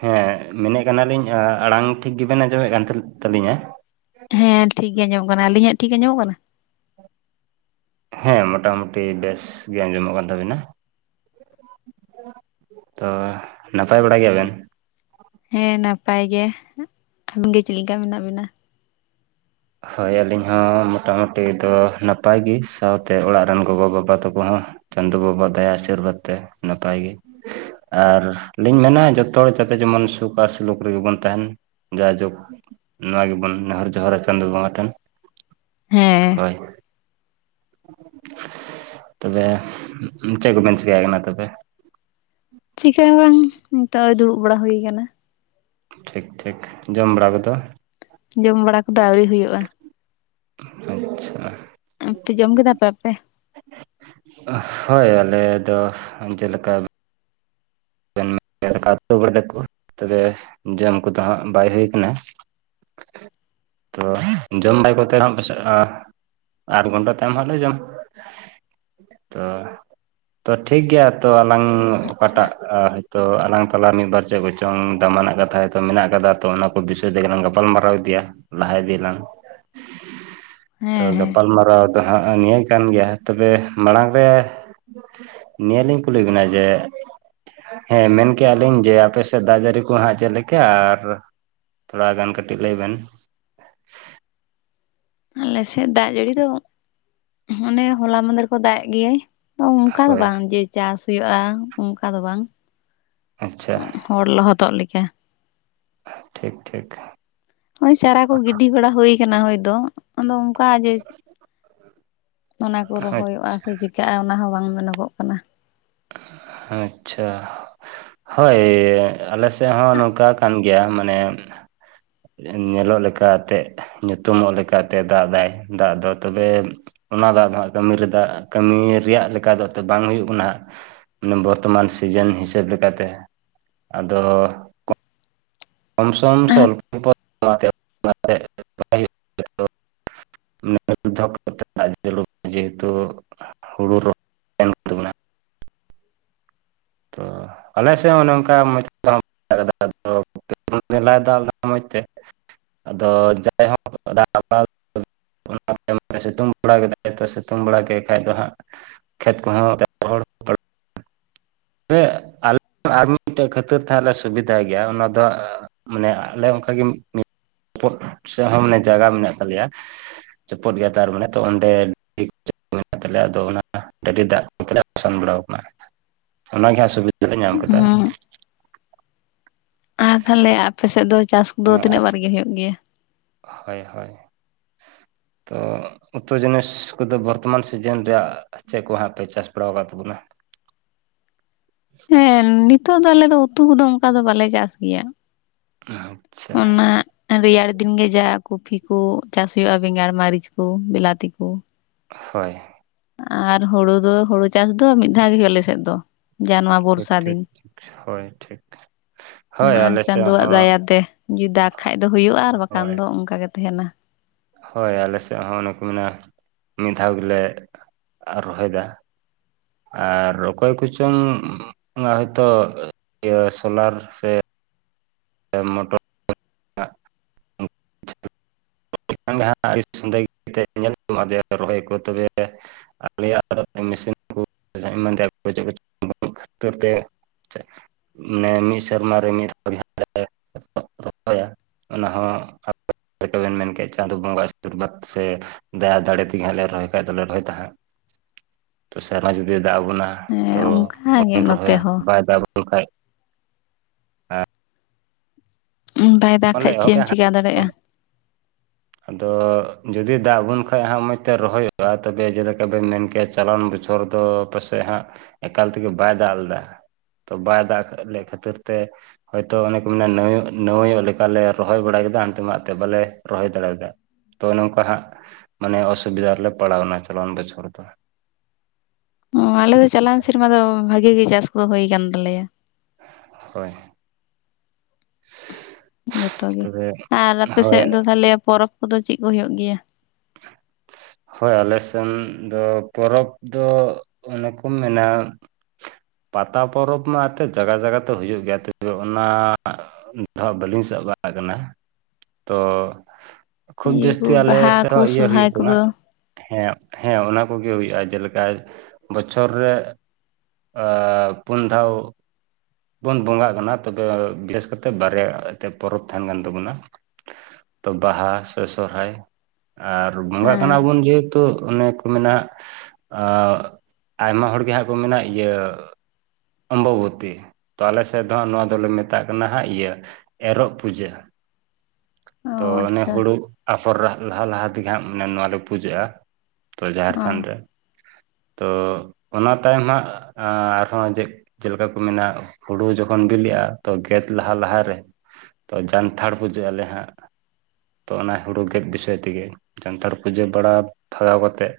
ᱦᱮᱸ ᱢᱮᱱᱮᱫ ᱠᱟᱱᱟ ᱞᱤᱧ ᱟᱲᱟᱝ ᱴᱷᱤᱠ ᱜᱮᱵᱤᱱ ᱟᱸᱡᱚᱢᱮᱫ ᱠᱟᱱ ᱛᱟᱦᱮᱸ ᱛᱟᱹᱞᱤᱧᱟ‌? ᱦᱮᱸ ᱴᱷᱤᱠ ᱜᱮ ᱟᱸᱡᱚᱢᱚᱜ ᱠᱟᱱᱟ ᱟᱹᱞᱤᱧᱟᱜ ᱴᱷᱤᱠ ᱜᱮ ᱟᱸᱡᱚᱢᱚᱜ ᱠᱟᱱᱟ? ᱦᱮᱸ ᱢᱳᱴᱟᱢᱩᱴᱤ ᱵᱮᱥ ᱜᱮ ᱟᱸᱡᱚᱢᱚᱜ ᱠᱟᱱ ᱛᱟᱹᱵᱤᱱᱟ ᱾ ᱛᱚ ᱱᱟᱯᱟᱭ ᱵᱟᱲᱟ ᱜᱮᱭᱟ ᱵᱤᱱ? ᱦᱮᱸ ᱱᱟᱯᱟᱭ ᱜᱮ ᱟᱹᱵᱤᱱ ᱜᱮ ᱪᱮᱫ ᱞᱮᱠᱟ ᱢᱮᱱᱟᱜ ᱵᱤᱱᱟ? ᱦᱳᱭ ᱟᱹᱞᱤᱧ ᱦᱚᱸ ᱢᱚᱴᱟᱢᱩᱴᱤ ᱫᱚ ᱱᱟᱯᱟᱭ ᱜᱮ ᱥᱟᱶᱛᱮ ᱚᱲᱟᱜ ᱨᱤᱱ ᱜᱚᱜᱚᱼᱵᱟᱵᱟ ᱛᱟᱠᱚ ᱦᱚᱸ ᱪᱟᱸᱫᱳ ᱵᱟᱵᱟ ᱫᱟᱭᱟ ᱟᱥᱤᱨᱵᱟᱫ ᱛᱮ ᱱᱟᱯᱟᱭ ᱜᱮ ᱾ ᱟᱨ ᱞᱤᱧ ᱢᱮᱱᱟ ᱡᱚᱛᱚ ᱦᱚᱲ ᱡᱚᱛᱚ ᱡᱮᱢᱚᱱ ᱥᱩᱠ ᱟᱨ ᱥᱩᱞᱩᱠ ᱨᱮᱜᱮ ᱵᱚᱱ ᱛᱟᱦᱮᱸᱱ ᱾ ᱡᱟᱭᱡᱩᱜᱽ ᱱᱚᱣᱟ ᱜᱮᱵᱚᱱ ᱱᱮᱦᱚᱸᱨ ᱡᱚᱦᱟᱸᱨᱟ ᱪᱟ ᱪᱟᱸᱫᱚ ᱵᱟᱝᱜᱟ ᱴᱷᱮᱱ ᱦᱮᱸ ᱦᱳᱭ ᱛᱚᱵᱮ ᱪᱮᱫ ᱠᱚᱵᱮᱱ ᱪᱤᱠᱟ ᱭᱮᱫ ᱠᱟᱱᱟ ᱛᱚᱵᱮ ᱪᱮᱠᱟᱹ ᱦᱚᱸ ᱵᱟᱝ ᱱᱤᱛᱚᱜ ᱫᱩᱲᱩᱵ ᱵᱟᱲᱟ ᱦᱩᱭ ᱟᱠᱟᱱᱟ ᱴᱷᱤᱠ ᱴᱷᱤᱠ ᱡᱚᱢ ᱵᱟᱲᱟ ᱠᱩᱫᱚ ᱡᱚᱢ ᱵᱟᱲᱟ ᱠᱩᱫᱚ ᱟᱹᱣᱨᱤ ᱦᱩᱭᱩᱜᱼᱟ ᱟᱪᱪᱷᱟ ᱟᱯᱮ ᱡᱚᱢ ᱠᱮᱫᱟ ᱯᱮ ᱟᱯᱮ ᱦᱳᱭ ᱟᱞᱮ ᱫᱚ ᱡᱮᱞᱮᱠᱟ ᱫᱟᱠᱟ ᱛᱩ ᱵᱟᱲᱟ ᱫᱟᱠᱚ ᱛᱚᱵᱮ ᱡᱚᱢ ᱠᱚᱫᱚ ᱦᱟᱸᱜ ᱵᱟᱭ ᱦᱩᱭ ᱠᱟᱱᱟ ᱛᱚ ᱡᱚᱢ ᱵᱟᱭ ᱠᱚᱛᱮ ᱦᱚ ᱯᱟᱥᱮ ᱦ ᱟᱴ ᱜᱷᱚᱱᱴᱟ ᱛᱟᱭᱚᱢ ᱦᱟᱸ ᱞᱮ ᱡᱚᱢ ᱾ ᱛᱚ ᱛᱚ ᱴᱷᱤᱠ ᱜᱮᱭᱟ ᱛᱚ ᱟᱞᱟᱝ ᱚᱠᱟ ᱟᱪᱪᱷᱟ ᱴᱟᱜ ᱛᱚ ᱟᱞᱟᱝ ᱛᱟᱞᱟ ᱢᱤᱫ ᱵᱟᱨ ᱪᱮᱫ ᱠᱚᱪᱚᱝ ᱫᱟᱢᱟᱱᱟᱜ ᱠᱟᱛᱷᱟ ᱦᱚᱛᱚ ᱢᱮᱱᱟᱜ ᱟᱠᱟᱫᱟ ᱛᱚ ᱚᱱᱟ ᱠᱚ ᱵᱤᱥᱚᱭ ᱛᱮ ᱜᱮ ᱞᱟᱝ ᱜᱟᱯᱟᱞ ᱢᱟᱨᱟᱣ ᱤᱫᱤᱭᱟ ᱞᱟᱦᱟ ᱤᱫᱤᱭᱟᱞᱟᱝ ᱛᱚ ᱦᱮᱸ ᱦᱮᱸ ᱜᱟᱯᱟᱞ ᱢᱟᱨᱟᱣ ᱫᱚ ᱦᱟᱸᱜ ᱱᱤᱭᱟᱹ ᱠᱟᱱ ᱜᱮᱭᱟ ᱦᱮᱸ ᱛᱚᱵᱮ ᱢᱟᱲᱟᱝ ᱨᱮ ᱱᱤᱭᱟᱹᱞᱤᱧ ᱠᱩᱞᱤ ᱵᱤᱱᱟ ᱡᱮ ᱦᱮᱸ ᱢᱮᱱ ᱠᱮᱜᱼᱟ ᱞᱤᱧ ᱡᱮ ᱟᱯᱮ ᱥᱮᱫ ᱫᱟᱜ ᱡᱟᱨᱤ ᱠᱚ ᱦᱟᱸᱜ ᱪᱮᱫ ᱞᱮᱠᱟ ᱟᱨ ᱛᱷᱚᱲᱟ ᱜᱟᱱ ᱠᱟᱹᱴᱤᱡ ᱞᱟᱹᱭ ᱵᱮᱱ ᱟᱞᱮ ᱥᱮᱫ ᱫᱟᱜ ᱡᱟᱹᱲᱤ ᱫᱚ ᱚᱱᱮ ᱦᱚᱞᱟ ᱢᱟᱸᱫᱮᱨ ᱠᱷᱚᱱ ᱫᱟᱜ ᱮ ᱜᱮᱭᱟᱭ ᱚᱱᱠᱟ ᱫᱚ ᱦᱳᱭ ᱵᱟᱝ ᱡᱮ ᱪᱟᱥ ᱦᱩᱭᱩᱜᱼᱟ ᱚᱱᱠᱟ ᱫᱚ ᱵᱟᱝ ᱟᱪᱪᱷᱟ ᱦᱚᱲ ᱞᱚᱦᱚᱫᱚᱜ ᱞᱮᱠᱟ ᱴᱷᱤᱠ ᱴᱷᱤᱠ ᱦᱳᱭ ᱪᱟᱨᱟ ᱠᱚ ᱜᱤᱰᱤ ᱵᱟᱲᱟ ᱦᱩᱭ ᱠᱟᱱᱟ ᱦᱳᱭ ᱫᱚ ᱟᱫᱚ ᱚᱱᱠᱟ ᱡᱮ ᱚᱱᱟ ᱠᱚ ᱟᱪᱪᱷᱟ ᱨᱚᱦᱚᱭᱚᱜᱼᱟ ᱥᱮ ᱪᱮᱠᱟᱹᱜᱼᱟ ᱚᱱᱟ ᱦᱚᱸ ᱵᱟᱝ ᱢᱮᱱᱚᱜᱚᱜ ᱠᱟᱱᱟ ᱟᱪᱪᱷᱟ ᱦᱳᱭ ᱟᱞᱮ ᱥᱮᱫ ᱦᱚᱸ ᱱᱚᱝᱠᱟ ᱠᱟᱱ ᱜ ᱜᱮᱭᱟ ᱢᱟᱱᱮ ᱧᱮᱞᱚᱜ ᱞᱮᱠᱟ ᱛᱮ ᱧᱩᱛᱩᱢᱚᱜ ᱞᱮᱠᱟᱛᱮ ᱫᱟᱜ ᱫᱟᱭ ᱛᱚᱵᱮ ᱚᱱᱟ ᱫᱟᱜ ᱫᱚ ᱦᱟᱜ ᱠᱟᱹᱢᱤ ᱨᱮ ᱠᱟᱹᱢᱤ ᱨᱮᱭᱟᱜ ᱞᱮᱠᱟ ᱫᱚ ᱛᱚ ᱵᱟᱝ ᱦᱩᱭᱩᱜ ᱠᱟᱱᱟ ᱦᱟᱜ ᱵᱚᱨᱛᱚᱢᱟᱱ ᱥᱤᱡᱟᱹᱱ ᱦᱤᱥᱟᱹᱵ ᱞᱮᱠᱟ ᱛᱮ ᱟᱫᱚ ᱠᱚᱢᱥᱚᱢ ᱥᱮ ᱚᱞᱯᱚᱯᱚᱟᱭ ᱦᱩᱭᱩᱜ [inaudible] ᱚ ᱠᱟᱛᱮ ᱡᱮᱦᱮᱛᱩ ᱦᱩᱲᱩ ᱨᱚᱦᱚᱭ [inaudible] ᱛᱟᱵᱚᱱᱟ ᱛᱚ ᱟᱞᱮ ᱥᱮᱫ ᱚᱱᱮ ᱚᱱᱠᱟ ᱢᱚᱡᱽ ᱢᱮᱞᱟᱭ ᱫᱟ ᱚᱱᱟ ᱢᱚᱡᱽ ᱛᱮ ᱟᱫᱚ ᱡᱟᱭ ᱦᱚᱸ [inaudible] ᱚᱱᱟ ᱛᱟᱭᱚᱢ ᱥᱤᱛᱩᱝ ᱵᱟᱲᱟ ᱠᱮᱫᱟᱭ ᱛᱚ ᱥᱤᱛᱩᱝ ᱵᱟᱲᱟ ᱠᱮᱫ ᱠᱷᱟ ᱫᱚ ᱦᱟᱸᱜ ᱠᱷᱮᱛ ᱠᱚᱦᱚᱸ [unintelligible] ᱟᱞᱮ ᱟᱨ ᱢᱤᱫ ᱢᱤᱫᱴᱮᱡ ᱠᱷᱟᱹᱛᱤᱨ ᱛᱮ ᱞᱮ ᱥᱩᱵᱤᱫᱷᱟ ᱜᱮᱭᱟ ᱚᱱᱟ ᱫᱚ ᱟᱸ ᱢᱟᱱᱮ ᱟᱞᱮ ᱚᱱᱠᱟᱜᱮ [unintelligible] ᱱᱤᱴᱯ ᱥᱮᱫ ᱦᱚᱸ ᱢᱟᱱᱮ ᱡᱟᱭᱜᱟ ᱢᱮᱱᱟᱜ ᱛᱟᱞᱮᱭᱟ ᱪᱚᱯᱩᱫ ᱜᱮᱭᱟ ᱛᱟᱨ ᱢᱟᱱᱮ ᱚᱸᱰᱮ [unintelligible] ᱢᱮᱱᱟᱜ ᱛᱟᱞᱮᱭᱟ ᱟᱫᱚ ᱚᱱᱟ ᱰᱟᱹᱰᱤ ᱫᱟᱜ ᱛᱮᱞᱮ ᱥᱟᱥᱟᱱ ᱵᱟᱲᱟᱟᱣ ᱟᱠᱟᱱᱟ᱾ ᱚᱱᱟᱜᱮ ᱦᱟᱸᱜ ᱥᱩᱵᱤᱫᱷᱟ ᱫᱚᱞᱮ ᱧᱟᱢ ᱠᱮᱫᱟ᱾ ᱦᱮᱸ ᱟᱨ ᱛᱟᱦᱚᱞᱮ ᱟᱯᱮᱥᱮᱫ ᱫᱚ ᱪᱟᱥ ᱠᱚᱫᱚ ᱛᱤᱱᱟᱹᱜ ᱵᱟᱨ ᱜᱮ ᱦᱩᱭᱩᱜ ᱜᱮᱭᱟ? ᱦᱳᱭ ᱦᱳᱭ ᱛᱚ ᱩᱛᱩ ᱡᱤᱱᱤᱥ ᱠᱚᱫᱚ ᱵᱚᱨᱛᱚᱢᱟᱱ ᱥᱤᱡᱟᱹᱱ ᱨᱮᱭᱟᱜ ᱪᱮᱫ ᱠᱚ ᱦᱟᱸᱜ ᱯᱮ ᱪᱟᱥ ᱵᱟᱲᱟᱣ ᱟᱠᱟᱫ ᱛᱟᱵᱩᱱᱟ? ᱦᱮᱸ ᱱᱤᱛᱚᱜ ᱫᱚ ᱟᱞᱮ ᱫᱚ ᱩᱛᱩ ᱠᱩᱫᱚ ᱚᱱᱠᱟ ᱫᱚ ᱵᱟᱞᱮ ᱪᱟᱥ ᱜᱮᱭᱟ᱾ ᱟᱪᱪᱷᱟ ᱚᱱᱟ ᱨᱮᱭᱟᱲ ᱫᱤᱱ ᱜᱮ ᱡᱟ ᱠᱚᱷᱯᱤ ᱠᱚ ᱪᱟᱥ ᱦᱩᱭᱩᱜᱼᱟ ᱵᱮᱸᱜᱟᱲ ᱢᱟᱹᱨᱤᱪ ᱠᱚ ᱵᱞᱟᱛᱤ ᱠᱚ᱾ ᱦᱳᱭ ᱟᱨ ᱦᱳᱲᱳ ᱫᱚ ᱦᱳᱲᱳ ᱪᱟᱥ ᱫᱚ ᱢᱤᱫ ᱫᱷᱟᱣ ᱜᱮ ᱦᱩᱭᱩᱜᱼᱟ ᱟᱞᱮᱥᱮᱫ ᱫᱚ ᱡᱟ ᱱᱚᱶᱟ᱾ ᱴᱷᱤᱠ ᱴᱷᱤᱠ ᱦᱳᱭ ᱴᱷᱤᱠ ᱦᱳᱭ ᱚᱱᱟ ᱟᱞᱮᱥᱮᱫ ᱪᱟᱸᱫᱳᱣᱟᱜ ᱦᱚᱸ ᱫᱟᱭᱟᱛᱮ ᱡᱩᱫᱤ ᱫᱟᱜᱽ ᱠᱷᱟᱡ ᱫᱚ ᱦᱳᱭᱳᱜᱼᱟ ᱟᱨ ᱵᱟᱠᱷᱟᱱ ᱦᱳᱭ ᱫᱚ ᱚᱱᱠᱟ ᱜᱮ ᱛᱟᱦᱮᱱᱟ᱾ ᱦᱳᱭ ᱟᱞᱮ ᱥᱮᱫ ᱦᱚᱸ ᱚᱱᱮ ᱠᱚ ᱢᱮᱱᱟ ᱢᱤᱫ ᱫᱷᱟᱣ ᱜᱮᱞᱮ ᱨᱚᱦᱚᱭᱫᱟ᱾ ᱟᱨ ᱚᱠᱚᱭ ᱠᱚᱪᱚᱝ ᱦᱚᱭᱛᱚ ᱤᱭᱟᱹ ᱥᱳᱞᱟᱨ ᱥᱮ ᱢᱚᱴᱚᱨ [inaudible] [inaudible] [unintelligible] ᱨᱚᱦᱚᱭ ᱠᱚ ᱛᱚᱵᱮᱻ [unintelligible] ᱠᱷᱟᱹᱛᱤᱨ ᱛᱮ ᱢᱟᱱᱮ ᱢᱤᱫ ᱥᱮᱨᱢᱟ ᱨᱮ ᱢᱤᱫ ᱫᱷᱟᱣ ᱞᱮ ᱦᱳᱭᱟ ᱚᱱᱟ ᱦᱚᱸ ᱟᱵᱮᱱ ᱢᱮᱱ ᱠᱮᱫ ᱪᱟᱸᱫᱚ ᱵᱚᱸᱜᱟ ᱟᱥᱤᱨᱵᱟᱫᱽ ᱥᱮ ᱫᱟᱭ ᱫᱟᱲᱮ ᱛᱮᱜᱮ ᱦᱟᱸᱜ ᱞᱮ ᱨᱚᱦᱚᱭ ᱠᱷᱟᱡ ᱫᱚᱞᱮ ᱨᱚᱦᱚᱭ ᱛᱟᱦᱮᱸ ᱦᱟᱸᱜ ᱛᱚ ᱥᱮᱨᱢᱟ ᱡᱩᱫᱤ ᱫᱟᱜ ᱟ ᱵᱚᱱᱟ᱾ ᱦᱮᱸ ᱛᱚ ᱚᱱᱠᱟᱜᱮ ᱵᱟᱵᱚᱱ ᱱᱚᱛᱮ ᱨᱚᱦᱚᱭᱟ ᱦᱚᱸ ᱵᱟᱭ ᱫᱟᱜ ᱵᱩᱱ ᱠᱷᱟᱡ᱾ ᱵᱟᱭ ᱫᱟᱜ ᱵᱟᱞᱮ ᱠᱷᱟᱡ ᱮᱦᱚᱵ ᱪᱮᱫ ᱮᱢ ᱠᱮᱭᱟ ᱦᱟᱸᱜ ᱪᱮᱠᱟ ᱫᱟᱲᱮᱭᱟᱜᱼᱟ᱾ ᱟᱫᱚ ᱡᱩᱫᱤ ᱫᱟᱜ ᱟᱵᱚᱱ ᱠᱷᱟᱡ ᱢᱚᱸᱡᱽ ᱛᱮ ᱨᱚᱦᱚᱭᱚᱜᱼᱟ ᱛᱚᱵᱮ ᱡᱮᱞᱮᱠᱟ ᱵᱮᱱ ᱢᱮᱱᱠᱮᱜᱼᱟ ᱪᱟᱞᱟᱣᱮᱱ ᱵᱚᱪᱷᱚᱨ ᱫᱚ ᱯᱟᱥᱮᱡ ᱦᱟᱸᱜ ᱮᱠᱟᱞ ᱛᱮᱜᱮ ᱵᱟᱭ ᱫᱟᱜ ᱞᱮᱫᱟᱹ᱾ ᱛᱚ ᱵᱟᱭ ᱫᱟᱜ ᱞᱮᱫ ᱠᱷᱟᱹᱛᱤᱨ ᱛᱮ ᱦᱚᱭᱛᱚ ᱚᱱᱮ ᱠᱚ ᱢᱮᱱᱟ ᱱᱟᱹ ᱱᱟᱹᱢᱟᱹᱭᱚᱜ ᱞᱮᱠ ᱚᱱᱠᱟᱞᱮ ᱨᱚᱦᱚᱭ ᱵᱟᱲᱟ ᱠᱮᱫᱟ ᱟᱫᱚᱢᱟᱜ ᱫᱚ ᱵᱟᱞᱮ ᱨᱚᱦᱚᱭ ᱫᱟᱲᱮᱭᱫᱟ ᱛᱚ ᱚᱱᱮᱚᱝᱠᱟ ᱦᱟᱸᱜ ᱢᱟᱱᱮ ᱚᱥᱩᱵᱤᱫᱷᱟ ᱨᱮᱞᱮ ᱯᱟᱲᱟᱣᱱᱟ ᱪᱟᱞᱚᱱ ᱵᱪᱷᱚᱨ ᱫᱚ᱾ ᱚ ᱟᱞᱮ ᱫᱚ ᱪᱟᱞᱟᱣ ᱥᱮᱨᱢᱟ ᱫᱚ ᱵᱷᱟᱜᱮ ᱜᱮ ᱪᱟᱥ ᱠᱚ ᱦᱳᱭ ᱠᱟᱱ ᱛᱟᱞᱮᱭᱟᱹ ᱾ ᱦᱳᱭ ᱡᱚᱛᱚ ᱜᱮ ᱛᱚᱵᱮ ᱟᱨ ᱟᱯᱮᱥᱮᱫ ᱦᱳᱭ ᱫᱚ ᱛᱟᱦᱞᱮ ᱯᱚᱨᱚᱵᱽ ᱠᱚᱫᱚ ᱪᱮᱫ ᱠᱚ ᱦᱳᱭᱳᱜ ᱜᱮᱭᱟ? [inaudible] ᱦᱳᱭ ᱟᱞᱮᱥᱱ ᱫᱚ ᱯᱚᱨᱚᱵᱽ ᱫᱚ ᱚᱱᱮ ᱠᱚ ᱢᱮᱱᱟ ᱯᱟᱛᱟ ᱯᱚᱨᱚᱵᱽ ᱢᱟ ᱮᱱᱛᱮᱫ ᱡᱟᱭᱜᱟ ᱡᱟᱭᱜᱟ ᱛᱮ ᱦᱳᱭᱳᱜ ᱜᱮᱭᱟ ᱛᱚᱵᱮ ᱚᱱᱟ ᱫᱚ ᱵᱟᱹᱞᱤᱧ ᱥᱟᱵ ᱵᱟᱲᱟᱜ ᱠᱟᱱᱟ ᱛᱚ ᱠᱷᱩᱵ ᱤᱭᱟᱹ ᱠᱚ ᱡᱟᱹᱥᱛᱤ ᱟᱞᱮ ᱵᱟᱦᱟ ᱥᱮᱫ ᱠᱚ ᱤᱭᱟᱹ ᱥᱚᱨᱦᱟᱭ ᱦᱩᱭᱩᱜ ᱛᱟᱦᱮᱱᱟ᱾ ᱠᱚᱫᱚ ᱦᱮᱸ ᱦᱮᱸ ᱚᱱᱟ ᱠᱚᱜᱮ ᱦᱩᱭᱩᱜᱼᱟ ᱡᱮᱞᱮᱠᱟ ᱵᱚᱪᱷᱚᱨ ᱨᱮ ᱟᱻ ᱯᱩᱱ ᱫᱷᱟᱹᱣ ᱵᱚᱱ ᱵᱚᱸᱜᱟᱜ ᱠᱟᱱᱟ ᱛᱚᱵᱮ ᱵᱮᱥ ᱠᱟᱛᱮ ᱵᱟᱨᱭᱟ ᱮᱱᱛᱜ ᱯᱚᱨᱚᱵᱽ ᱛᱟᱦᱮᱱ ᱠᱟᱱ ᱛᱟᱹᱵᱚᱱᱟ᱾ ᱛᱚ ᱵᱟᱦᱟ ᱥᱮ ᱥᱚᱦᱨᱟᱭ ᱟᱨ ᱵᱚᱸᱜᱟᱜ ᱠᱟᱱᱟ ᱦᱮᱸ ᱵᱚᱱ ᱡᱮ ᱛᱚ ᱚᱱᱮ ᱠᱚ ᱢᱮᱱᱟ ᱟᱭᱢᱟ ᱦᱚᱲᱜᱮ ᱦᱟᱸᱜ ᱠᱚ ᱢᱮᱱᱟ ᱤᱭᱟᱹ ᱚᱢᱵᱚᱵᱚᱛᱤ ᱛᱚ ᱟᱞ ᱥᱮᱫ ᱫᱚ ᱦᱟᱸᱜ ᱱᱚᱣᱟ ᱫᱚᱞᱮ ᱢᱮᱛᱟᱜ ᱠᱟᱱᱟ ᱦᱟᱸᱜ ᱤᱭᱟᱹ ᱮᱨᱚᱜ ᱯᱩᱡᱟᱹ᱾ ᱚ ᱛᱚ ᱚᱱᱮ ᱟᱪᱪᱷᱟ ᱦᱩᱲᱩ ᱟᱯᱷᱚᱨ ᱞᱟᱦᱟ ᱞᱟᱦᱟ ᱛᱮᱜᱮ ᱦᱟᱸᱜ ᱢᱟᱱᱮ ᱱᱚᱣᱟ ᱞᱮ ᱯᱩᱡᱟᱹᱜᱼᱟ᱾ ᱛᱚ ᱡᱟᱦᱮᱨ ᱚ ᱛᱷᱟᱱ ᱨᱮ ᱛᱚ ᱚᱱᱟ ᱛᱟᱭᱚᱢ ᱦᱟᱸᱜ ᱟᱨᱦᱚᱸ ᱡᱮ ᱡᱮᱞᱮᱠᱟ ᱠᱚ ᱢᱮᱱᱟ ᱦᱩᱲᱩ ᱡᱚᱠᱷᱚᱱ ᱵᱤᱞᱤᱜᱼᱟ ᱛᱚ ᱜᱮᱫ ᱞᱟᱦᱟ ᱞᱟᱦᱟ ᱨᱮ ᱛᱚ ᱡᱟᱱᱛᱷᱟᱲ ᱯᱩᱡᱟᱹᱜ ᱟᱞᱮ ᱦᱟᱸᱜ᱾ ᱛᱚ ᱚᱱᱟ ᱦᱩᱲᱩ ᱜᱮᱫ ᱵᱤᱥᱚᱭ ᱛᱮᱜᱮ ᱡᱟᱱᱛᱷᱟᱲ ᱯᱩᱡᱟᱹ ᱵᱟᱲᱟ ᱵᱷᱟᱜᱟᱣ ᱠᱟᱛᱮᱫ,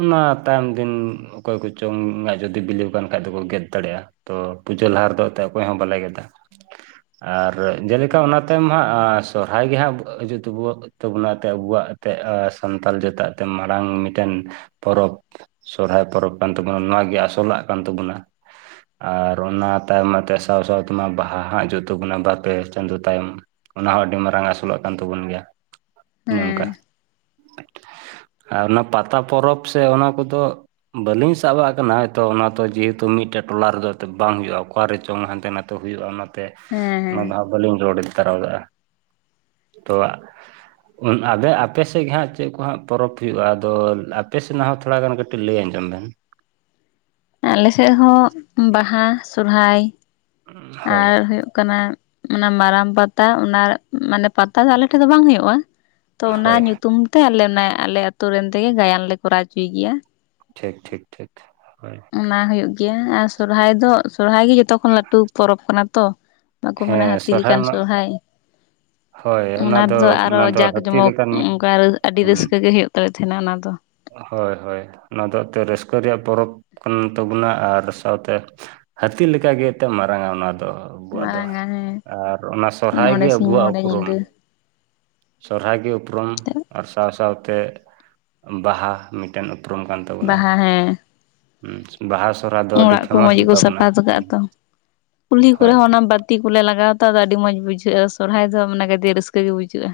ᱚᱱᱟ ᱛᱟᱭᱚᱢ ᱫᱤᱱ ᱚᱠᱚᱭ ᱠᱚ ᱪᱚᱝ ᱟᱜ ᱡᱩᱫᱤ ᱵᱤᱞᱤᱣ ᱠᱟᱱ ᱠᱷᱟᱡ ᱫᱚᱠᱚ ᱜᱮᱫ ᱫᱟᱲᱮᱭᱟᱜᱼᱟ᱾ ᱛᱚ ᱯᱩᱡᱟᱹ ᱞᱟᱦᱟ ᱨᱮᱫᱚ ᱮᱱᱛᱮᱫ ᱚᱠᱚᱭ ᱦᱚᱸ ᱵᱟᱞᱮ ᱜᱮᱫᱟ᱾ [inaudible] ᱟᱨ ᱡᱮᱞᱮᱠᱟ ᱚᱱᱟ ᱛᱟᱭᱚᱢ ᱦᱟᱸᱜ ᱥᱚᱦᱨᱟᱭ ᱜᱮ ᱦᱟᱸᱜ ᱦᱤᱡᱩᱜ ᱛᱟᱵᱚ ᱛᱟᱵᱚᱱᱟ ᱮᱱᱛ ᱟᱵᱚᱣᱟᱜ ᱮᱱᱛᱜ ᱥᱟᱱᱛᱟᱲ ᱡᱟᱛᱟᱜ ᱮᱱ ᱢᱟᱨᱟᱝ ᱢᱤᱫᱴᱮᱱ ᱯᱚᱨᱚᱵᱽ ᱥᱚᱦᱨᱟᱭ ᱯᱚᱨᱚᱵᱽ ᱠᱟᱱ ᱛᱟᱵᱚᱱᱟ ᱱᱚᱣᱟ ᱜᱮ ᱟᱥᱚᱞᱟᱜ ᱠᱟᱱ ᱛᱟᱵᱚᱱᱟ᱾ ᱟᱨ ᱚᱱᱟ ᱛᱟᱭᱚᱢ ᱛᱮ ᱥᱟᱶ ᱥᱟᱶ ᱛᱮᱢᱟ ᱵᱟᱦᱟ ᱦᱟᱸᱜ ᱦᱤᱡᱩᱜ ᱛᱟᱵᱚᱱᱟ ᱵᱟᱨ ᱯᱮ ᱪᱟᱸᱫᱚ ᱛᱟᱭᱚᱢ, ᱚᱱᱟ ᱦᱚᱸ ᱟᱹᱰᱤ ᱢᱟᱨᱟᱝ ᱟᱹᱥᱩᱞᱟᱜ ᱠᱟᱱ ᱛᱟᱵᱚᱱ ᱜᱮᱭᱟ ᱱᱚᱝᱠᱟ, ᱦᱮᱸ [inaudible] ᱟᱨ ᱚᱱᱟ ᱯᱟᱛᱟ ᱯᱚᱨᱚᱵᱽ ᱥᱮ ᱚᱱᱟ ᱠᱚ ᱫᱚ ᱵᱟᱹᱞᱤᱧ ᱥᱟᱵᱟᱜ ᱟᱠᱟᱱᱟ ᱛᱚ ᱚᱱᱟ ᱡᱮᱦᱮᱛᱩ ᱢᱤᱫᱴᱮᱡ ᱴᱚᱞᱟ ᱨᱮ ᱫᱚ ᱵᱟᱝ ᱦᱩᱭᱩᱜᱼᱟ, ᱚᱠᱟᱨᱮ ᱪᱚᱝ ᱦᱟᱱᱛᱮ ᱱᱟᱛᱮ ᱛᱚ ᱦᱩᱭᱩᱜᱼᱟ ᱚᱱᱟ ᱛᱮ ᱦᱮᱸ ᱚᱱᱟ ᱦᱮᱸ ᱫᱚ ᱦᱟᱜ ᱵᱟᱹᱞᱤᱧ ᱨᱚᱲ ᱤᱫᱤ ᱛᱟᱨᱟ ᱞᱮᱜᱼᱟ ᱛᱚ ᱟᱫᱚ ᱟᱯᱮ ᱥᱮᱫ ᱜᱮ ᱦᱟᱸᱜ ᱪᱮᱫ ᱠᱚ ᱦᱟᱸᱜ ᱯᱚᱨᱚᱵᱽ ᱦᱩᱭᱩᱜᱼᱟ ᱟᱫᱚ ᱟᱯᱮ ᱥᱮᱱᱟᱜ ᱦᱚᱸ ᱛᱷᱚᱲᱟ ᱜᱟᱱ ᱠᱟᱹ ᱴᱤᱡ ᱞᱟᱹᱭ ᱟᱸᱡᱚᱢ ᱵᱮᱱ ᱟᱞᱮ ᱥᱮᱫ ᱦᱚᱸ ᱵᱟᱦᱟ ᱥᱚᱨᱦᱟᱭ ᱦᱳᱭ ᱟᱨ ᱦᱩᱭᱩᱜ ᱠᱟᱱᱟ, ᱚᱱᱟ ᱢᱟᱨᱟᱝ ᱯᱟᱛᱟ ᱚᱱᱟ ᱢᱟᱱᱮ ᱯᱟᱛᱟ ᱫᱚ ᱟᱞᱮᱴᱷᱮᱱ ᱫᱚ ᱵᱟᱝ ᱦᱳᱭᱳᱜᱼᱟ ᱛᱚ ᱚᱱᱟ ᱦᱳᱭ ᱧᱩᱛᱩᱢ ᱛᱟᱦᱚ ᱞᱮᱱᱟ ᱟᱞᱮ ᱟᱹᱛᱳ ᱨᱮᱱ ᱛᱮᱜᱮ ᱜᱟᱭᱟᱱ ᱞᱮ ᱠᱚᱨᱟᱣ ᱚᱪᱚᱭ ᱜᱮᱭᱟ᱾ ᱴᱷᱤᱠ ᱴᱷᱤᱠ ᱴᱷᱤᱠ ᱦᱚᱭ᱾ ᱚᱱᱟ ᱦᱩᱭᱩᱜ ᱜᱮᱭᱟ ᱟᱨ ᱥᱚᱨᱦᱟᱭ ᱫᱚ ᱥᱚᱨᱦᱟᱭ ᱜᱮ ᱡᱚᱛᱚ ᱠᱷᱚᱱ ᱞᱟᱹᱴᱩ ᱯᱚᱨᱚᱵᱽ ᱠᱟᱱᱟ ᱛᱚ᱾ ᱵᱟᱠᱚ ᱢᱮᱱᱟ ᱦᱮᱸ ᱦᱟᱹᱛᱤ ᱥᱚᱨᱦᱟᱭ ᱞᱮᱠᱟᱱ ᱢᱟ ᱥᱚᱦᱨᱟᱭ᱾ ᱦᱳᱭ ᱚᱱᱟ ᱫᱚ ᱨᱮᱫᱚ ᱟᱨᱚ ᱚᱱᱟ ᱫᱚ ᱡᱟᱸᱠ ᱦᱟᱹᱛᱤ ᱡᱚᱢᱚᱠ ᱞᱮᱠᱟᱱ ᱢᱤᱫ ᱚᱱᱠᱟ ᱟᱹᱰᱤ ᱦᱩᱸ ᱨᱟᱹᱥᱠᱟᱹ ᱜᱮ ᱦᱩᱭᱩᱜ ᱛᱟᱞᱮ ᱛᱟᱦᱮᱸᱱᱟ ᱚᱱᱟ ᱫᱚ᱾ ᱦᱳᱭ ᱦᱳᱭ ᱚᱱᱟ ᱫᱚ ᱮᱱᱛᱮᱫ ᱨᱟᱹᱥᱠᱟᱹ ᱨᱮᱭᱟᱜ ᱯᱚᱨᱚᱵᱽ ᱠᱟᱱ ᱛᱟᱵᱚᱱᱟ ᱟᱨ ᱥᱟᱶ ᱛᱮ ᱦᱟᱹᱛᱤ ᱞᱮᱠᱟ ᱜᱮ ᱛᱚ ᱢᱟᱨᱟᱝᱼᱟ ᱚᱱᱟ ᱫᱚ᱾ ᱟᱵᱚᱣᱟᱜ ᱫᱚ ᱢᱟᱨᱟᱝᱟ ᱦᱮᱸ ᱟᱨ ᱚᱱᱟ ᱥᱚᱨᱦᱟᱭ ᱜᱮ ᱢᱚᱬᱮ ᱥᱤᱧ ᱟᱵᱚᱣᱟᱜ ᱢᱚᱬᱮ ᱩᱯᱨᱩᱢ᱾ ᱧᱤᱫᱟᱹ ᱥᱚᱨᱦᱟᱭ ᱜᱮ ᱩᱯᱨᱩᱢ ᱟᱨ ᱥᱟᱶ ᱥᱟᱶ ᱛᱮ ᱵᱟᱦᱟ ᱢᱤᱫᱴᱮᱱ ᱩᱯᱨᱩᱢ ᱠᱟᱱ ᱛᱟᱵᱚᱱᱟ ᱵᱟᱦᱟ ᱦᱮᱸ ᱦᱩᱸ ᱵᱟᱦᱟ ᱥᱚᱨᱦᱟᱭ ᱫᱚ ᱟᱹᱰᱤ ᱚᱲᱟᱜ ᱠᱚ ᱯᱷᱮᱢᱟᱥ ᱢᱚᱸᱡᱽ ᱜᱮ ᱠᱚ ᱜᱮᱛᱟ ᱵᱚᱱᱟ ᱥᱟᱯᱷᱟ ᱠᱟᱜᱼᱟ ᱛᱚ ᱠᱩᱞᱦᱤ ᱠᱚᱨᱮ ᱦᱳᱭ ᱦᱚᱸ ᱚᱱᱟ ᱵᱟ ᱛᱤ ᱠᱚ ᱞᱮ ᱞᱟᱜᱟᱣᱟ ᱛᱚ ᱟᱫᱚ ᱟᱹᱰᱤ ᱢᱚᱡᱽ ᱵᱩᱡᱷᱟᱹᱜᱼᱟ ᱥᱚᱨᱦᱟᱭ ᱫᱚ ᱢᱟᱱᱮ ᱜᱟᱫᱮᱞ ᱨᱟᱹᱥᱠᱟᱹ ᱜᱮ ᱵᱩᱡᱷᱟᱹᱜᱼᱟ᱾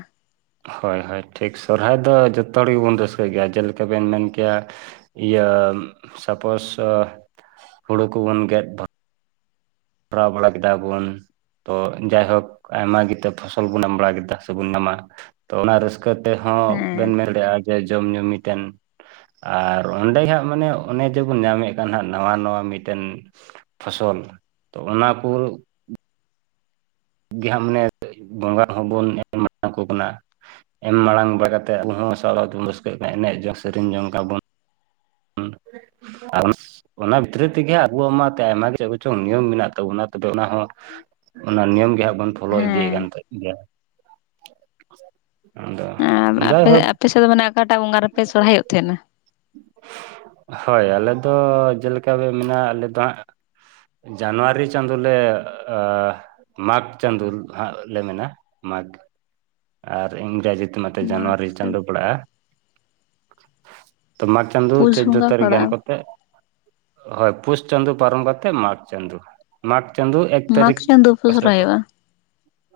ᱦᱳᱭ ᱦᱳᱭ ᱴᱷᱤᱠ ᱥᱚᱨᱦᱟᱭ ᱫᱚ ᱡᱚᱛᱚ ᱦᱚᱲ ᱜᱮᱵᱚᱱ ᱨᱟᱹᱥᱠᱟᱹ ᱜᱮᱭᱟ ᱡᱮᱞᱮᱠᱷᱟ ᱵᱤᱱ ᱢᱮᱱ ᱠᱮᱭᱟ, ᱤᱭᱟᱹ ᱥᱟᱯᱳᱥ ᱦᱩᱲᱩ ᱠᱚᱵᱚᱱ ᱜᱮᱫ ᱯᱨᱟᱣ ᱵᱟᱲᱟ ᱠᱮᱫᱟ ᱵᱚᱱ, ᱛᱚ ᱡᱟᱭᱦᱳᱠ ᱟᱭᱢᱟ ᱜᱮᱛ ᱯᱷᱚᱥᱚᱞ ᱵᱚᱱ ᱮᱢᱟᱢ ᱵᱟᱲᱟ ᱠᱮᱫᱟ ᱥᱮ ᱵᱚᱱ ᱧᱟᱢᱟ ᱛᱚ ᱚᱱᱟ ᱨᱟᱹᱥ ᱠᱟᱹ ᱛᱮ ᱦᱚᱸ ᱵᱮᱱ ᱦᱮᱸ ᱢᱮᱱ ᱫᱟᱲᱮᱭᱟᱜᱼᱟ ᱡᱮ ᱡᱚᱢᱼᱧᱩ ᱢᱤᱫᱴᱟᱝ ᱟᱨ ᱚᱸᱰᱮ ᱦᱟᱸᱜ ᱢᱟᱱᱮ ᱚᱱᱮ ᱡᱮᱵᱚᱱ ᱧᱟᱢᱮᱫ ᱠᱟᱱ ᱦᱜ ᱱᱟᱣᱟ ᱱᱟᱣᱟ ᱢᱤᱫᱴᱮᱱ ᱯᱷᱚᱥᱚᱞ ᱛᱚ ᱚᱱᱟ ᱠᱚ ᱜᱮ ᱦᱟᱸᱜ ᱢᱟᱱᱮ ᱵᱚᱸᱜᱟ ᱦᱚᱸᱵᱚᱱ ᱮᱢ ᱠᱚ ᱠᱟᱱᱟ᱾ ᱮᱢ ᱢᱟᱲᱟᱝ ᱵᱟᱲᱟ ᱠᱟ ᱠᱟᱛᱮ ᱟᱵ ᱦᱚᱸ [inaudible] ᱛᱮᱵᱚᱱ ᱨᱟᱹᱥᱠᱟᱹ ᱭᱮᱫ ᱠᱟᱱᱟ ᱮᱱᱮᱡ ᱡᱚᱝ ᱥᱮᱨᱮᱧ ᱡᱚᱝ ᱞᱮᱠᱟᱵᱚᱱ ᱦᱮᱸ ᱟᱨ ᱚᱱᱟ ᱵᱷᱤᱛᱨᱤ ᱛᱮ ᱜᱮ ᱟᱵᱚᱣᱟᱜ ᱢᱟ ᱟᱭᱢᱟ ᱪᱮᱫ ᱠᱚ ᱪᱚᱝ ᱱᱤᱭᱚᱢ ᱢᱮᱱᱟᱜ ᱛᱟᱵᱚᱱᱟ ᱛᱚᱵᱮ ᱚᱱᱟ ᱦᱚᱸ ᱚᱱᱟ ᱱᱤᱭᱚᱢ ᱜᱮ ᱦᱟᱜ ᱵᱚᱱ ᱯᱷᱳᱚᱞᱳ ᱤᱫᱤᱭᱮᱫ ᱠᱟᱱ ᱦᱮᱸ ᱜᱮᱭᱟ, ᱟᱫᱚ ᱟᱯᱮ ᱡᱟᱭᱦᱳᱠ ᱟᱯᱮᱥᱮᱫ ᱢᱟᱱᱮ ᱚᱠᱟᱴᱟᱜ ᱵᱚᱸᱜᱟ ᱨᱮ ᱯᱮ ᱥᱚᱨᱦᱟᱭᱚᱜ ᱛᱟᱦᱮᱱᱟ? ᱦᱳᱭ ᱟᱞᱮ ᱫᱚ ᱡᱮᱞᱮᱠᱟ ᱵᱮ ᱢᱮᱱᱟᱜᱼᱟ ᱟᱞᱮ ᱫᱚ ᱦᱟᱸᱜ ᱡᱟᱱᱩᱣᱟᱨᱤ ᱪᱟᱸᱫᱳ ᱞᱮ ᱢᱟᱜᱽ ᱪᱟᱸᱫᱚ ᱦᱟᱸᱜ ᱞᱮ ᱢᱮᱱᱟ ᱢᱟᱜᱽ ᱟᱨ ᱤᱝᱨᱮᱡᱤ ᱛᱮ ᱢᱟ ᱢᱟᱜᱽ ᱡᱟᱱᱩᱣᱟᱨᱤ ᱪᱟᱸᱫᱚ ᱯᱟᱲᱟᱜᱼᱟ ᱛᱚ ᱢᱟ ᱪᱟᱸᱫᱳ ᱯᱩᱥ ᱪᱳᱫᱫᱳ ᱵᱚᱸᱜᱟ ᱛᱟᱹᱨᱤᱠᱷ ᱜᱟᱱ ᱯᱟᱲᱟᱜᱼᱟ ᱠᱟᱛᱮ ᱦᱳᱭ ᱯᱩᱥ ᱪᱟᱸᱫᱳ ᱯᱟᱨᱚᱢ ᱠᱟᱛᱮ ᱢᱟᱜᱽ ᱪᱟᱸᱫᱩ ᱢᱟᱜᱽ ᱪᱟᱸᱫᱩ ᱮᱠ ᱢᱟᱜᱽ ᱛᱟᱹᱨᱤᱠ ᱪᱟᱸᱫᱳ ᱯᱮ ᱯᱟᱥᱮ ᱥᱚᱨᱦᱟᱭᱚᱜᱼᱟ ᱯᱟᱨᱟᱜ-ᱟ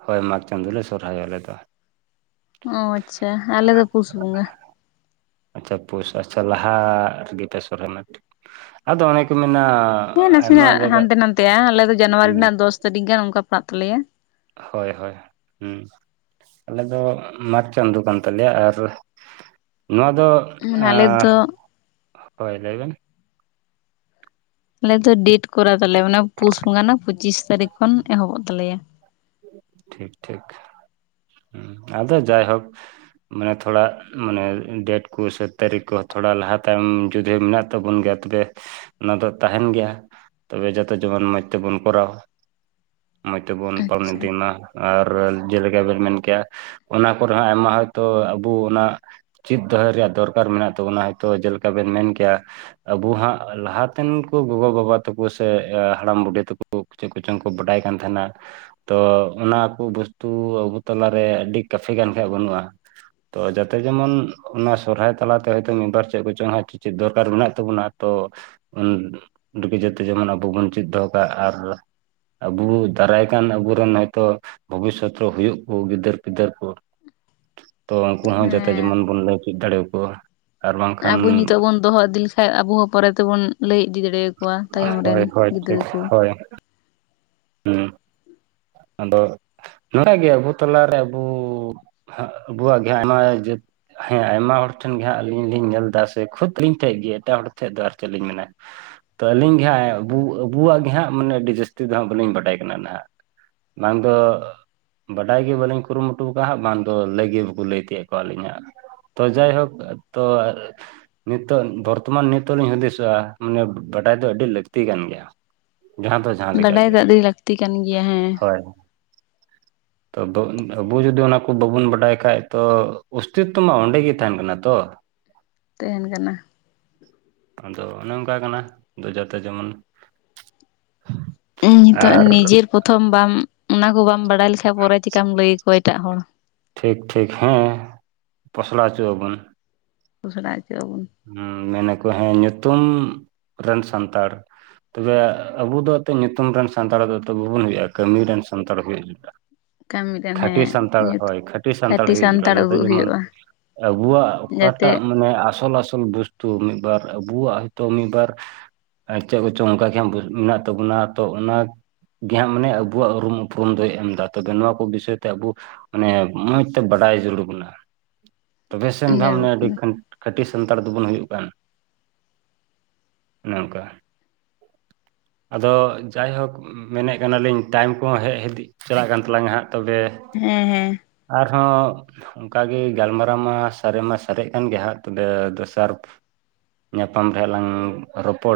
ᱦᱳᱭ ᱢᱟᱜᱽ ᱪᱟᱸᱫᱚ ᱞᱮ ᱥᱚᱨᱦᱟᱭᱚᱜ ᱟᱞᱮ ᱫᱚ ᱚ ᱟᱪᱪᱷᱟ ᱟᱞᱮ ᱫᱚ ᱯᱩᱥ ᱵᱚᱸᱜᱟ ᱟᱪᱪᱷᱟ ᱯᱩᱥ ᱟᱪᱪᱷᱟ ᱞᱟᱦᱟ ᱨᱮ ᱜᱮ ᱯᱮ ᱥᱚᱨᱦᱟᱭᱚᱜ ᱟᱫᱚ ᱚᱱᱮ ᱠᱚ ᱢᱮᱱᱟᱻᱟ᱾ ᱦᱮᱸ ᱱᱟᱥᱮᱱᱟᱜ ᱦᱟᱱᱛᱮ ᱱᱟᱛᱮ-ᱟ ᱟᱞᱮ ᱫᱚ ᱡᱟᱱᱣᱟᱨᱤ ᱨᱮᱱᱟᱜ ᱫᱚᱥ ᱛᱟᱹᱨᱤᱠᱷ ᱜᱟᱱ ᱚᱱᱠᱟ ᱯᱟᱲᱟᱜ ᱛᱟᱞᱮᱭᱟ᱾ ᱦᱳᱭ ᱦᱳᱭ ᱟᱞᱮ ᱫᱚ ᱢᱟᱜᱽ ᱪᱟᱸᱫᱚ ᱠᱟᱱ ᱛᱟᱞᱮᱭᱟ ᱟᱨ ᱱᱚᱣᱟ ᱫᱚ ᱢᱟᱱᱮ ᱟᱞᱮ ᱫᱚ ᱦᱳᱭ ᱞᱟᱹᱭ ᱵᱮᱱ ᱟᱞᱮ ᱫᱚ ᱰᱮᱴ ᱠᱚᱨᱟ ᱛᱟᱞᱮ ᱢᱟᱱᱮ ᱯᱩᱥ ᱵᱚᱸᱜᱟ ᱨᱮᱱᱟᱜ ᱯᱩᱪᱤᱥ ᱛᱟᱹᱨᱤᱠᱷ ᱠᱷᱚᱱ ᱮᱦᱚᱵᱽᱚᱜ ᱛᱟᱞᱮᱭᱟ᱾ ᱴᱷᱤᱠ ᱴᱷᱤᱠ ᱦᱮᱸ ᱟᱫᱚ ᱡᱟᱭ ᱦᱳᱠ ᱢᱟᱱᱮ ᱛᱷᱚᱲᱟ ᱢᱟᱱᱮ ᱰᱮᱴ ᱠᱚ ᱥᱮ ᱛᱟᱹᱨᱤᱠᱷ ᱠᱚ ᱛᱷᱚᱲᱟ ᱞᱟᱦᱟ ᱛᱟᱭᱚᱢ ᱡᱩᱫᱤ ᱢᱮᱱᱟᱜ ᱛᱟᱵᱚᱱ ᱜᱮᱭᱟ ᱛᱚᱵᱮ ᱚᱱᱟ ᱫᱚ ᱛᱟᱦᱮᱱ ᱜᱮᱭᱟ ᱛᱚᱵᱮ ᱡᱚᱛᱚ ᱡᱮᱢᱚᱱ ᱢᱚᱡᱽ ᱛᱮᱵᱚᱱ ᱠᱚᱨᱟᱣ ᱢᱚᱡᱽ ᱛᱮᱵᱚᱱ ᱯᱟᱞᱚᱱ ᱟᱪᱪᱷᱟ᱾ ᱤᱫᱤᱭ ᱢᱟ ᱟᱨ ᱡᱮᱞᱮᱠᱟ ᱵᱮᱱ ᱢᱮᱱ ᱠᱮᱜᱼᱟ ᱚᱱᱟ ᱠᱚᱨᱮ ᱦᱚᱸ ᱟᱭᱢᱟ ᱦᱚᱭ ᱛᱚ ᱟᱵᱚ ᱚᱱᱟ ᱪᱮᱫ ᱫᱚᱦᱚᱭ ᱨᱮᱭᱟᱜ ᱫᱚᱨᱠᱟᱨ ᱢᱮᱱᱟᱜ ᱛᱟᱵᱚᱱᱟ ᱦᱚᱭ ᱛᱚ ᱡᱮᱞᱮᱠᱟ ᱵᱮᱱ ᱢᱮᱱ ᱠᱮᱭᱟ ᱟᱵᱩ ᱦᱟᱸᱜ ᱞᱟᱦᱟᱛᱮᱱ ᱠᱩ ᱜᱚᱜᱚ ᱵᱟᱵᱟ ᱛᱟᱠᱚ ᱥᱮ ᱦᱟᱲᱟᱢ ᱵᱩᱰᱷᱤ ᱛᱟᱠᱚ ᱪᱮᱫ ᱠᱚᱪᱚᱝ ᱠᱚ ᱵᱟᱰᱟᱭ ᱠᱟᱱ ᱛᱟᱦᱮᱱᱟ ᱛᱚ ᱚᱱᱟ ᱠᱚ ᱵᱚᱥᱛᱩ ᱟᱵᱚ ᱛᱟᱞᱟᱨᱮ ᱟᱹᱰᱤ ᱠᱟᱯᱷᱤ ᱜᱟᱱ ᱠᱷᱟᱱ ᱵᱟᱹᱱᱩᱜ-ᱟ᱾ ᱛᱚ ᱡᱟᱛᱮ ᱡᱮᱢᱚᱱ ᱚᱱᱟ ᱥᱚᱨᱦᱟᱭ ᱛᱟᱞᱟ ᱛᱮ ᱦᱚᱭ ᱛᱚ ᱢᱤᱫᱵᱟᱨ ᱪᱮᱫ ᱠᱚ ᱪᱚᱝ ᱪᱮᱫ ᱫᱚᱨᱠᱟᱨ ᱢᱮᱱᱟᱜ ᱛᱟᱵᱚᱱᱟ ᱛᱚ ᱩᱱ ᱨᱩᱠᱤᱡᱟᱛᱮ ᱡᱮᱢᱚᱱ ᱟᱵᱚ ᱵᱚᱱ ᱪᱮᱫ ᱫᱚᱦᱚ ᱠᱟᱜ ᱟᱨ ᱟᱵᱚ ᱫᱟᱨᱟᱭ ᱠᱟᱱ ᱟᱵᱚ ᱟᱫᱚᱱ ᱦᱚᱭ ᱛᱚ ᱵᱷᱚᱵᱤᱥᱚᱛ ᱨᱮ ᱦᱩᱭᱩᱜ ᱟᱠᱚ ᱜᱤᱫᱽᱟᱹᱨ ᱯᱤᱫᱽᱟᱹᱨ ᱠᱚ ᱩᱱᱠᱩ ᱦᱚᱸ ᱡᱟᱛᱮ ᱦᱮᱸ᱾ ᱡᱮᱢᱚᱱ ᱵᱚᱱ ᱞᱟᱹᱭ ᱪᱤᱫ ᱫᱟᱲᱮ ᱣᱟᱠᱩ ᱟᱵᱚ ᱱᱤᱛᱚᱜ ᱵᱚᱱ ᱫᱚᱦᱚ ᱤᱫᱤ ᱞᱮᱠᱷᱟᱱ ᱟᱵᱚ ᱦᱚᱸ ᱯᱚᱨᱮ ᱛᱮᱵᱚᱱ ᱞᱟᱹᱭ ᱤᱫᱤ ᱫᱟᱲᱮ ᱟᱠᱚᱣᱟ ᱛᱟᱭᱚᱢ ᱨᱮᱱ ᱦᱳᱭ ᱦᱳᱭ ᱜᱤᱫᱽᱨᱟᱹ ᱴᱷᱤᱠ ᱠᱚ ᱦᱳᱭ ᱦᱩᱸ ᱟᱫᱚ ᱱᱚᱣᱟ ᱜᱮ ᱟᱵᱩ ᱛᱟᱞᱟ ᱨᱮ ᱟᱵᱩ ᱦᱟᱜ ᱵᱩᱣᱟᱜ ᱜᱮ ᱦᱟᱜ ᱟᱭᱢᱟ ᱡᱟᱹᱛ ᱦᱮᱸ ᱟᱭᱢᱟ ᱦᱚᱲ ᱴᱷᱮᱱ ᱜᱮ ᱦᱟᱸᱜ ᱟᱹᱞᱤᱧ ᱞᱤᱧ ᱧᱮᱞ ᱫᱟ ᱥᱮ ᱠᱷᱩᱫ ᱟᱹᱞᱤᱧ ᱴᱷᱮᱱ ᱜᱮ ᱮᱴᱟᱜ ᱦᱚᱲ ᱴᱷᱮᱡ ᱫᱚ ᱟᱨ ᱪᱮᱫ ᱞᱤᱧ ᱢᱮᱱᱟ ᱛᱚ ᱟᱹᱞᱤᱧ ᱜᱮ ᱦᱟᱸᱜ ᱟᱵᱩ ᱟᱸᱵᱩᱣᱟᱜ ᱜᱮ ᱦᱟᱸᱜ ᱢᱟᱱᱮ ᱟᱹᱰᱤ ᱡᱟᱹᱥᱛᱤ ᱫᱚ ᱦᱟᱸᱜ ᱵᱟᱹᱞᱤᱧ ᱵᱟᱰᱟᱭ ᱠᱟᱱᱟ ᱱᱟᱸᱦᱜ ᱵᱟᱝ ᱫᱚ ᱵᱟᱰᱟᱭ ᱜᱮ ᱵᱟᱞᱤᱧ ᱠᱩᱨᱩᱢᱩᱴᱩ ᱠᱟᱜ ᱦᱟᱸᱜ ᱵᱟᱝ ᱫᱚ ᱞᱟᱹᱭ ᱜᱮ ᱵᱟᱠᱚ ᱞᱟᱹᱭ ᱛᱤᱭᱳᱜ ᱠᱚᱣ ᱞᱤᱧᱟ ᱦᱟᱸᱜ ᱛᱚ ᱡᱟᱭᱦᱳᱠ ᱛᱚ ᱱᱤᱛᱚᱜ ᱵᱚᱨᱛᱚᱢᱟᱱ ᱱᱤᱛᱚᱜ ᱞᱤᱧ ᱦᱩᱫᱤᱥᱚᱜ-ᱟ ᱢᱟᱱᱮ ᱵᱟᱰᱟᱭ ᱫᱚ ᱟᱹᱰᱤ ᱞᱟᱹᱠᱛᱤ ᱠᱟᱱ ᱜᱮᱭᱟ᱾ ᱡᱟᱦᱟᱸ ᱫᱚ ᱡᱟᱦᱟᱸ ᱞᱮᱠᱟ ᱵᱟᱰᱟᱭ ᱜᱮ ᱫᱚ ᱟᱹᱰᱤ ᱞᱟᱹᱠᱛᱤ ᱠᱟᱱ ᱜᱮᱭᱟ ᱦᱮᱸ᱾ [unintelligible] [inaudible] ᱛᱚ ᱫᱚ ᱟᱵᱚ ᱡᱩᱫᱤ ᱚᱱᱟ ᱠᱚ ᱵᱟᱵᱚᱱ ᱵᱟᱰᱟᱭ ᱠᱷᱟᱡᱽ ᱛᱚ ᱚᱥᱛᱤᱛ ᱛᱚ ᱢᱟ ᱚᱸᱰᱮ ᱜᱮ ᱛᱟᱦᱮᱱ ᱠᱟᱱᱟ ᱛᱚ ᱛᱮᱦᱮᱱ ᱠᱟᱱᱟ᱾ ᱟᱫᱚ ᱚᱱᱮ ᱚᱱᱠᱟ ᱠᱟᱱᱟ ᱫᱚ ᱡᱚᱛᱮ ᱡᱮᱢᱚᱱ ᱤ ᱱᱤᱛᱚᱜ ᱟᱨ ᱱᱤᱡᱮᱨ ᱯᱚᱛᱷᱚᱢ ᱵᱟᱢ ᱚᱱᱟ ᱠᱚ ᱵᱟᱢ ᱵᱟᱲᱟᱭ ᱞᱮᱠᱷᱟᱱ ᱯᱚᱨᱮ ᱪᱮᱠᱟᱢ ᱞᱟᱹᱭ ᱟᱠᱚᱣᱟ ᱮᱴᱟᱜ ᱦᱚᱲ ᱴᱷᱤᱠ ᱴᱷᱤᱠ ᱦᱮᱸ ᱯᱚᱥᱞᱟᱣ ᱚᱪᱚᱜ ᱟᱵᱚᱱ ᱯᱚᱥᱲᱟ ᱟᱪᱚ ᱟᱵᱚᱱ ᱦᱩᱸ ᱢᱮᱱᱟᱠᱚ ᱦᱮᱸ ᱧᱩᱛᱩᱢ ᱨᱮᱱ ᱥᱟᱱᱛᱟᱲ ᱛᱚᱵᱮ ᱟᱵᱚ ᱫᱚ ᱛᱮ ᱧᱩᱛᱩᱢ ᱨᱮᱱ ᱥᱟᱱᱛᱟᱲ ᱫᱚ ᱛᱚ ᱵᱟᱵᱚᱱ ᱦᱩᱭᱩᱜ-ᱟ ᱠᱟᱹᱢᱤ ᱨᱮᱱ ᱥᱟᱱᱛᱟᱲ ᱦᱩᱭᱩᱜ ᱡᱟᱲᱩᱲᱟ᱾ ᱠᱟᱹᱢᱤ ᱨᱮᱱ ᱦᱮᱸ ᱠᱷᱟᱹᱴᱤ ᱥᱟᱱᱛᱟᱲ ᱧᱩᱛ ᱦᱳᱭ ᱠᱷᱟᱹᱴᱤ ᱥᱟᱱᱛᱟᱲ ᱦᱩᱭᱩᱜ ᱡᱟᱲᱩᱲᱟ ᱡᱟᱛᱮ ᱡᱮᱢᱚᱱ ᱟᱵᱚᱣᱟᱜ ᱡᱟᱛᱮ ᱚᱠᱟᱴᱟᱜ ᱢᱟᱱᱮ ᱟᱥᱚᱞ ᱟᱥᱚ ᱚᱞ ᱵᱩᱥᱛᱩ ᱢᱤᱫᱵᱟᱨ ᱟᱵᱚᱣᱟᱜ ᱛᱚ ᱢᱤᱫᱵᱟᱨ ᱟᱨ ᱪᱮᱫ ᱠᱚᱪᱚᱝ ᱚᱱᱠᱟ ᱜᱮ ᱦᱟᱜ ᱢᱮᱱᱟᱜ ᱛᱟᱵᱚᱱᱟ᱾ ᱛᱚ ᱚᱱᱟ ᱜᱮ ᱦᱟᱸᱜ ᱢᱟᱱᱮ ᱟᱵᱚᱣᱟᱜ ᱩᱨᱩᱢ ᱩᱯᱨᱩᱢ ᱫᱚᱭ ᱮᱢ ᱫᱟ᱾ ᱛᱚᱵᱮ ᱱᱚᱣᱟ ᱠᱚ ᱵᱤᱥᱚᱭ ᱛᱮ ᱟᱵᱚ ᱢᱟᱱᱮ ᱢᱚᱸᱡᱽ ᱛᱮ ᱵᱟᱰᱟᱭ ᱡᱩᱲᱩᱲ ᱵᱚᱱᱟ᱾ [unintelligible] ᱛᱚᱵᱮ ᱥᱮᱱ ᱫᱚ ᱦᱟᱜ ᱡᱟᱹᱨᱩᱲ ᱟᱹᱰᱤ ᱠᱟᱱᱟ ᱠᱷᱟᱹᱴᱤ ᱥᱟᱱᱛᱟᱲ ᱫᱚᱵᱚᱱ ᱦᱩᱭᱩᱜ ᱠᱟᱱ᱾ ᱚᱱᱮ ᱚᱝᱠᱟ ᱟᱫᱚ ᱡᱟᱭᱦᱳᱠ ᱢᱮᱱᱮᱫ ᱠᱟᱱᱟᱞᱤᱧ ᱴᱟᱭᱤᱢ ᱠᱚᱦᱚᱸ ᱦᱮᱡ ᱦᱤᱫᱤᱡ ᱪᱟᱞᱟᱜ ᱠᱟᱱ ᱛᱟᱞᱟᱝᱟ ᱦᱟᱸᱜ ᱛᱚᱵᱮ ᱦᱮᱸ ᱦᱮᱸ ᱟᱨᱦᱚᱸ ᱚᱱᱠᱟᱜᱮ ᱜᱟᱞᱢᱟᱨᱟᱣ ᱢᱟ ᱥᱟᱨᱮ ᱢᱟ ᱥᱟᱨᱮᱡ ᱠᱟᱱ ᱜᱮ ᱦᱟᱜ᱾ ᱛᱚᱵᱮ ᱮ ᱫᱚᱥᱟᱨ ᱧᱟᱯᱟᱢ ᱨᱮᱦᱟᱜ ᱞᱟᱝ ᱨᱚᱯᱚᱲ